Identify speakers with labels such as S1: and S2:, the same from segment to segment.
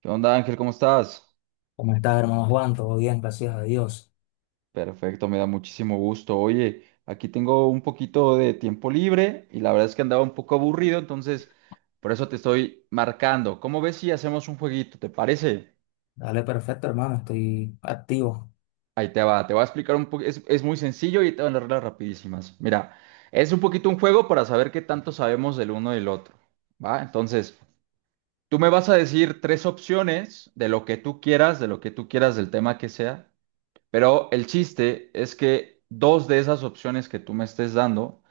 S1: ¿Qué onda, Ángel? ¿Cómo estás?
S2: ¿Cómo estás, hermano Juan? Todo bien, gracias a Dios.
S1: Perfecto, me da muchísimo gusto. Oye, aquí tengo un poquito de tiempo libre y la verdad es que andaba un poco aburrido, entonces por eso te estoy marcando. ¿Cómo ves si hacemos un jueguito? ¿Te parece?
S2: Dale, perfecto, hermano. Estoy activo.
S1: Ahí te va, te voy a explicar un poco. Es muy sencillo y te van las reglas rapidísimas. Mira, es un poquito un juego para saber qué tanto sabemos del uno del otro, ¿va? Entonces, tú me vas a decir tres opciones de lo que tú quieras, de lo que tú quieras, del tema que sea. Pero el chiste es que dos de esas opciones que tú me estés dando,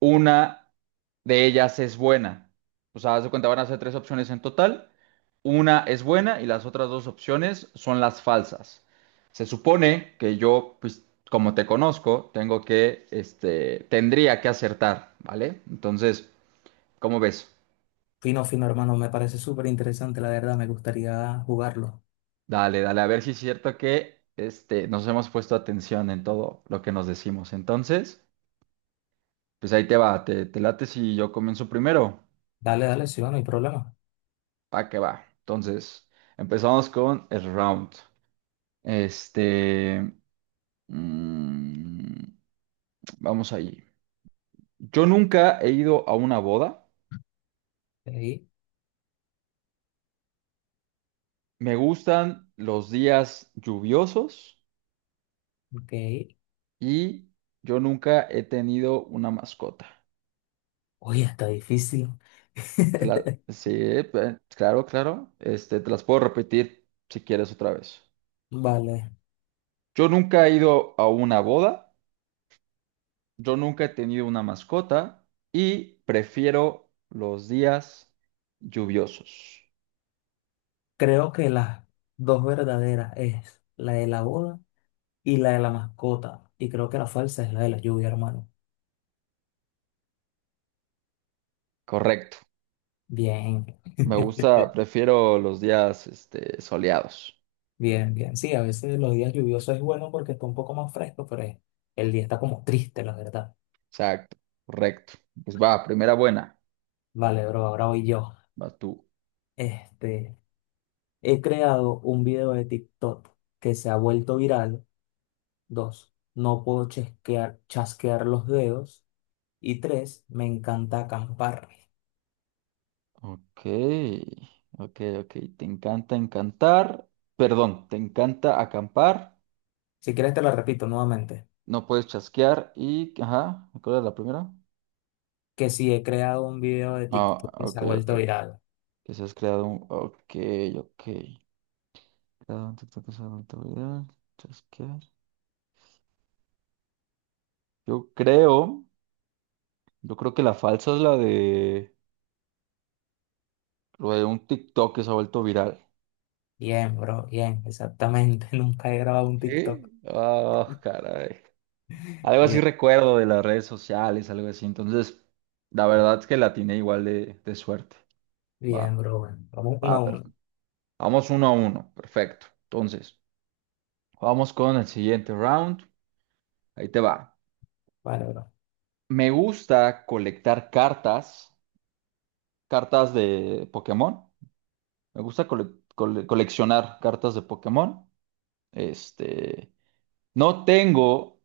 S1: una de ellas es buena. O sea, haz de cuenta, van a ser tres opciones en total. Una es buena y las otras dos opciones son las falsas. Se supone que yo, pues, como te conozco, tengo que, tendría que acertar, ¿vale? Entonces, ¿cómo ves?
S2: Fino, fino, hermano. Me parece súper interesante, la verdad. Me gustaría jugarlo.
S1: Dale, dale, a ver si es cierto que, nos hemos puesto atención en todo lo que nos decimos. Entonces. Pues ahí te va, te late si yo comienzo primero.
S2: Dale, dale, sí, va, no hay problema.
S1: Pa' que va. Entonces, empezamos con el round. Este, mm, vamos allí. Yo nunca he ido a una boda.
S2: Ok,
S1: Me gustan los días lluviosos
S2: ok.
S1: y yo nunca he tenido una mascota.
S2: Oye, está difícil.
S1: Sí, claro, claro. Te las puedo repetir si quieres otra vez.
S2: Vale.
S1: Yo nunca he ido a una boda. Yo nunca he tenido una mascota y prefiero los días lluviosos.
S2: Creo que las dos verdaderas es la de la boda y la de la mascota. Y creo que la falsa es la de la lluvia, hermano.
S1: Correcto.
S2: Bien.
S1: Me gusta, prefiero los días soleados.
S2: Bien, bien. Sí, a veces los días lluviosos es bueno porque está un poco más fresco, pero es- el día está como triste, la verdad.
S1: Exacto. Correcto. Pues va, primera buena.
S2: Vale, bro, ahora voy yo.
S1: Va tú.
S2: Este, he creado un video de TikTok que se ha vuelto viral. Dos, no puedo chasquear los dedos. Y tres, me encanta acampar.
S1: Ok, ok, ok. Te encanta encantar. Perdón, te encanta acampar.
S2: Si quieres te lo repito nuevamente,
S1: No puedes chasquear y... Ajá, ¿cuál era la primera?
S2: que sí he creado un video de
S1: Ah,
S2: TikTok que se
S1: ok,
S2: ha
S1: ok.
S2: vuelto viral.
S1: Que se has creado un... Ok, ok. Cada un TikTok es algo viral. Chasquear. Yo creo, yo creo que la falsa es la de, lo de un TikTok que se ha vuelto viral.
S2: Bien, bro, bien, exactamente. Nunca he grabado un TikTok.
S1: ¿Sí? Ah, caray. Algo así
S2: Bien,
S1: recuerdo de las redes sociales, algo así. Entonces, la verdad es que la tiene igual de suerte.
S2: bien,
S1: Va,
S2: bro. Bueno, vamos uno a
S1: va, perfecto.
S2: uno.
S1: Vamos uno a uno, perfecto. Entonces, vamos con el siguiente round. Ahí te va.
S2: Vale, bro.
S1: Me gusta colectar cartas, cartas de Pokémon. Me gusta coleccionar cartas de Pokémon. Este, no tengo,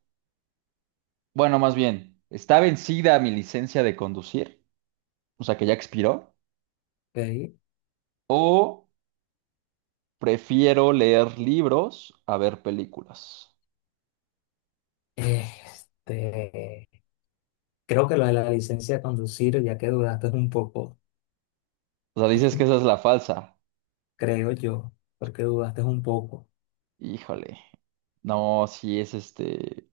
S1: bueno, más bien, está vencida mi licencia de conducir, o sea que ya expiró,
S2: Ok.
S1: o prefiero leer libros a ver películas.
S2: Este, creo que lo de la licencia de conducir, ya que dudaste un poco,
S1: O sea, dices que esa es la falsa.
S2: creo yo, porque dudaste un poco.
S1: Híjole. No, sí es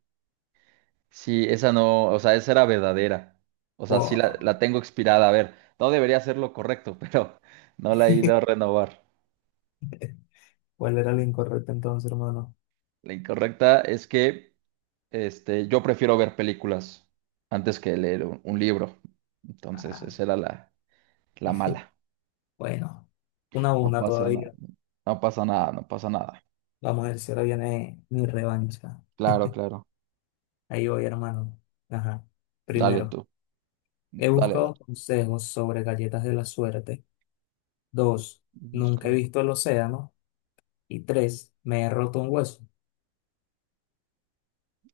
S1: sí, esa no, o sea, esa era verdadera. O sea, sí la,
S2: Oh,
S1: la tengo expirada. A ver, no debería ser lo correcto, pero no la he ido a renovar.
S2: ¿cuál era lo incorrecto entonces, hermano?
S1: La incorrecta es que yo prefiero ver películas antes que leer un libro. Entonces,
S2: Ah,
S1: esa era la, la mala.
S2: bueno, una a
S1: No
S2: una
S1: pasa nada,
S2: todavía.
S1: no pasa nada, no pasa nada.
S2: Vamos a ver si ahora viene mi revancha.
S1: Claro, claro.
S2: Ahí voy, hermano. Ajá.
S1: Dale
S2: Primero,
S1: tú.
S2: he
S1: Dale, dale.
S2: buscado consejos sobre galletas de la suerte. Dos, nunca he
S1: Busca-
S2: visto el océano. Y tres, me he roto un hueso.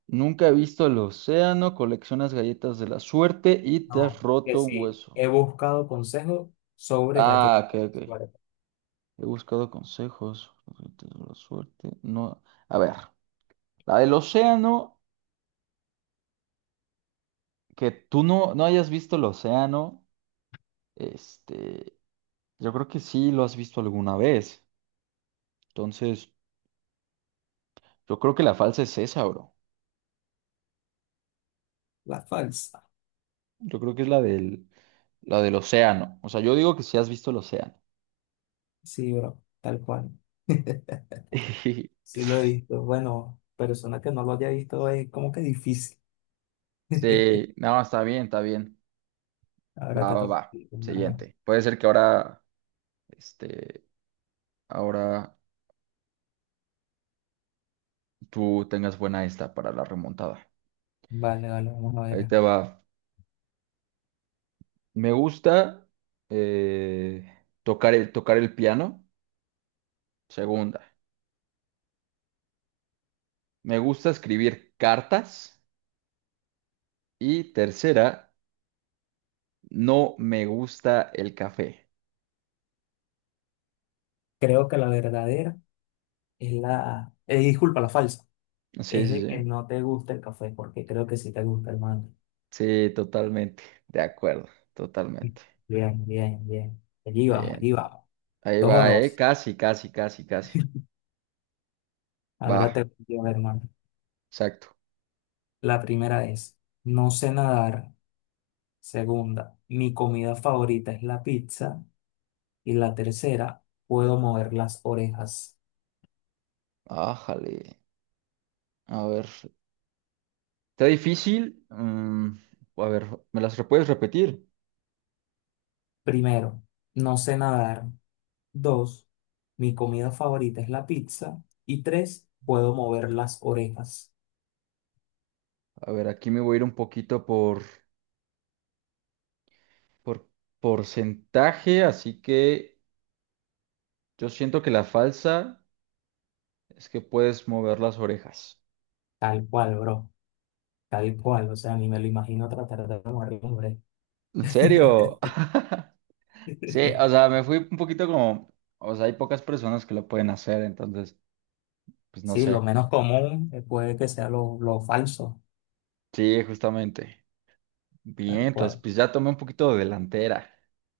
S1: Nunca he visto el océano, coleccionas galletas de la suerte y te
S2: No,
S1: has
S2: que
S1: roto un
S2: sí,
S1: hueso.
S2: he buscado consejos sobre
S1: Ah,
S2: galletas.
S1: ok, ok.
S2: Vale,
S1: He buscado consejos, galletas de la suerte. No, a ver, la del océano, que tú no hayas visto el océano. Este, Yo creo que sí lo has visto alguna vez. Entonces, yo creo que la falsa es esa, bro.
S2: la falsa.
S1: Yo creo que es la del océano. O sea, yo digo que sí has visto el océano.
S2: Sí, bro, tal cual. Sí lo he visto. Bueno, persona que no lo haya visto es como que difícil.
S1: Sí, no, está bien, está bien.
S2: Ahora
S1: Va,
S2: te
S1: va,
S2: toca a
S1: va.
S2: ti, hermano.
S1: Siguiente. Puede ser que ahora, este, ahora tú tengas buena esta para la remontada.
S2: Vale, vale, vamos a
S1: Ahí
S2: ver.
S1: te va. Me gusta tocar el piano. Segunda. Me gusta escribir cartas. Y tercera. No me gusta el café.
S2: Creo que la verdadera es la... disculpa, la falsa.
S1: Sí,
S2: Es
S1: sí,
S2: de que
S1: sí.
S2: no te gusta el café, porque creo que sí te gusta, hermano.
S1: Sí, totalmente. De acuerdo, totalmente.
S2: Bien, bien, bien. Allí vamos,
S1: Bien.
S2: allí vamos.
S1: Ahí
S2: Dos a
S1: va, ¿eh?
S2: dos.
S1: Casi, casi, casi, casi. Va,
S2: Ahora te pido, hermano.
S1: exacto.
S2: La primera es, no sé nadar. Segunda, mi comida favorita es la pizza. Y la tercera, puedo mover las orejas.
S1: Ájale. A ver. ¿Está difícil? A ver, ¿me las puedes repetir?
S2: Primero, no sé nadar. Dos, mi comida favorita es la pizza. Y tres, puedo mover las orejas.
S1: A ver, aquí me voy a ir un poquito por porcentaje, así que yo siento que la falsa es que puedes mover las orejas.
S2: Tal cual, bro. Tal cual. O sea, ni me lo imagino tratar de mover las orejas.
S1: ¿En serio? Sí, o sea, me fui un poquito como, o sea, hay pocas personas que lo pueden hacer, entonces, pues no
S2: Sí, lo
S1: sé.
S2: menos común puede que sea lo falso.
S1: Sí, justamente. Bien,
S2: Tal
S1: entonces,
S2: cual.
S1: pues ya tomé un poquito de delantera,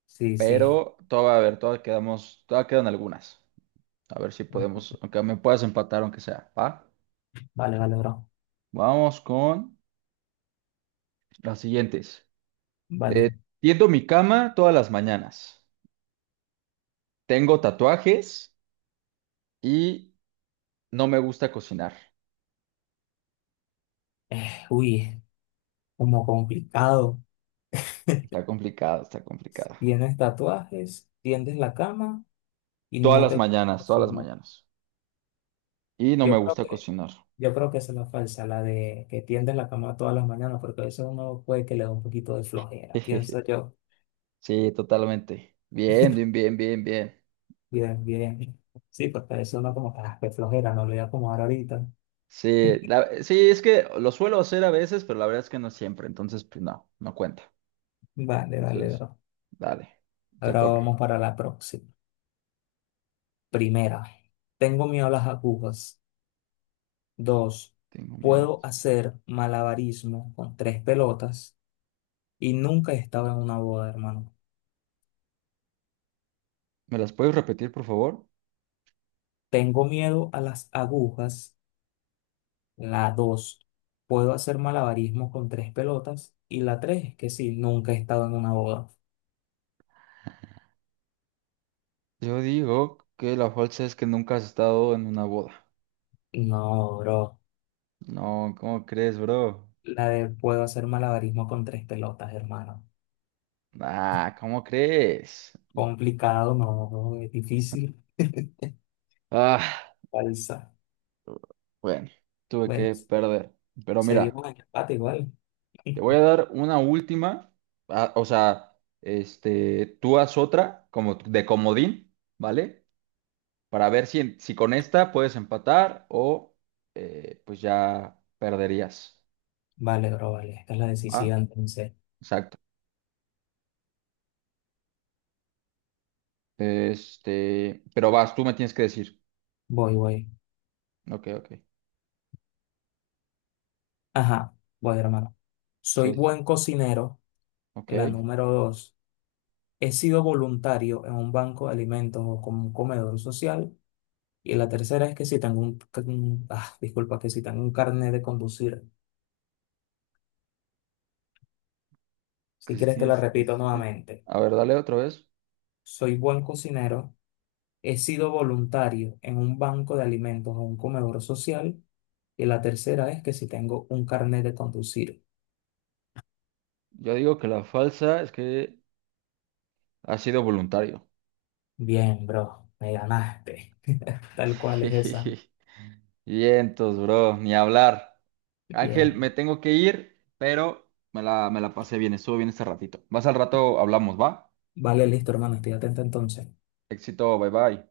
S2: Sí, sí.
S1: pero todavía, a ver, todavía quedamos, todavía quedan algunas. A ver si podemos, aunque me puedas empatar, aunque sea, ¿va?
S2: Vale, vale, bro.
S1: Vamos con las siguientes. Eh,
S2: Vale.
S1: tiendo mi cama todas las mañanas. Tengo tatuajes y no me gusta cocinar.
S2: Uy, como complicado.
S1: Está complicado, está complicado.
S2: Tienes tatuajes, tiendes la cama y
S1: Todas
S2: no te
S1: las
S2: gusta
S1: mañanas, todas las
S2: cocinar.
S1: mañanas. Y no me
S2: Yo creo
S1: gusta
S2: que,
S1: cocinar.
S2: yo creo que esa es la falsa, la de que tiendes la cama todas las mañanas, porque a veces uno puede que le da un poquito de flojera, pienso yo.
S1: Sí, totalmente. Bien, bien, bien, bien, bien.
S2: Bien, bien. Sí, porque a veces uno como que, "Ah, qué flojera, no lo voy a acomodar ahorita."
S1: Sí, es que lo suelo hacer a veces, pero la verdad es que no siempre. Entonces, pues no, no cuenta.
S2: Vale, dale,
S1: Entonces,
S2: bro.
S1: dale, te
S2: Ahora
S1: toca.
S2: vamos para la próxima. Primera, tengo miedo a las agujas. Dos,
S1: Tengo miedo.
S2: puedo hacer malabarismo con tres pelotas. Y nunca he estado en una boda, hermano.
S1: ¿Me las puedes repetir, por favor?
S2: Tengo miedo a las agujas, la dos, puedo hacer malabarismo con tres pelotas y la 3, que sí, nunca he estado en una boda.
S1: Yo digo que la falsa es que nunca has estado en una boda.
S2: No, bro.
S1: No, ¿cómo crees, bro?
S2: La de puedo hacer malabarismo con tres pelotas, hermano.
S1: Ah, ¿cómo crees?
S2: Complicado, no, bro, es difícil.
S1: Ah,
S2: Falsa.
S1: bueno, tuve
S2: Bueno,
S1: que perder. Pero mira.
S2: seguimos en empate igual.
S1: Te voy a dar una última, ah, o sea, tú haz otra como de comodín, ¿vale? Para ver si, si con esta puedes empatar o pues ya perderías,
S2: Vale, bro, vale. Esta es la
S1: ¿va?
S2: decisiva, entonces.
S1: Exacto. Pero vas, tú me tienes que decir.
S2: Voy, voy.
S1: Ok, ok.
S2: Ajá, voy, hermano.
S1: Sí,
S2: Soy
S1: sí, sí.
S2: buen cocinero,
S1: Ok.
S2: la
S1: Que
S2: número dos, he sido voluntario en un banco de alimentos o como un comedor social. Y la tercera es que si tengo un, que un- ah, disculpa, que si tengo un carnet de conducir. Si
S1: si
S2: quieres te la
S1: tienes
S2: repito
S1: licencia.
S2: nuevamente.
S1: A ver, dale otra vez.
S2: Soy buen cocinero. He sido voluntario en un banco de alimentos o un comedor social. Y la tercera es que si tengo un carnet de conducir.
S1: Yo digo que la falsa es que ha sido voluntario.
S2: Bien, bro, me ganaste. Tal cual es esa.
S1: Vientos, bro, ni hablar. Ángel,
S2: Bien.
S1: me tengo que ir, pero me la pasé bien, estuvo bien este ratito. Más al rato hablamos, ¿va?
S2: Vale, listo, hermano. Estoy atento entonces.
S1: Éxito, bye bye.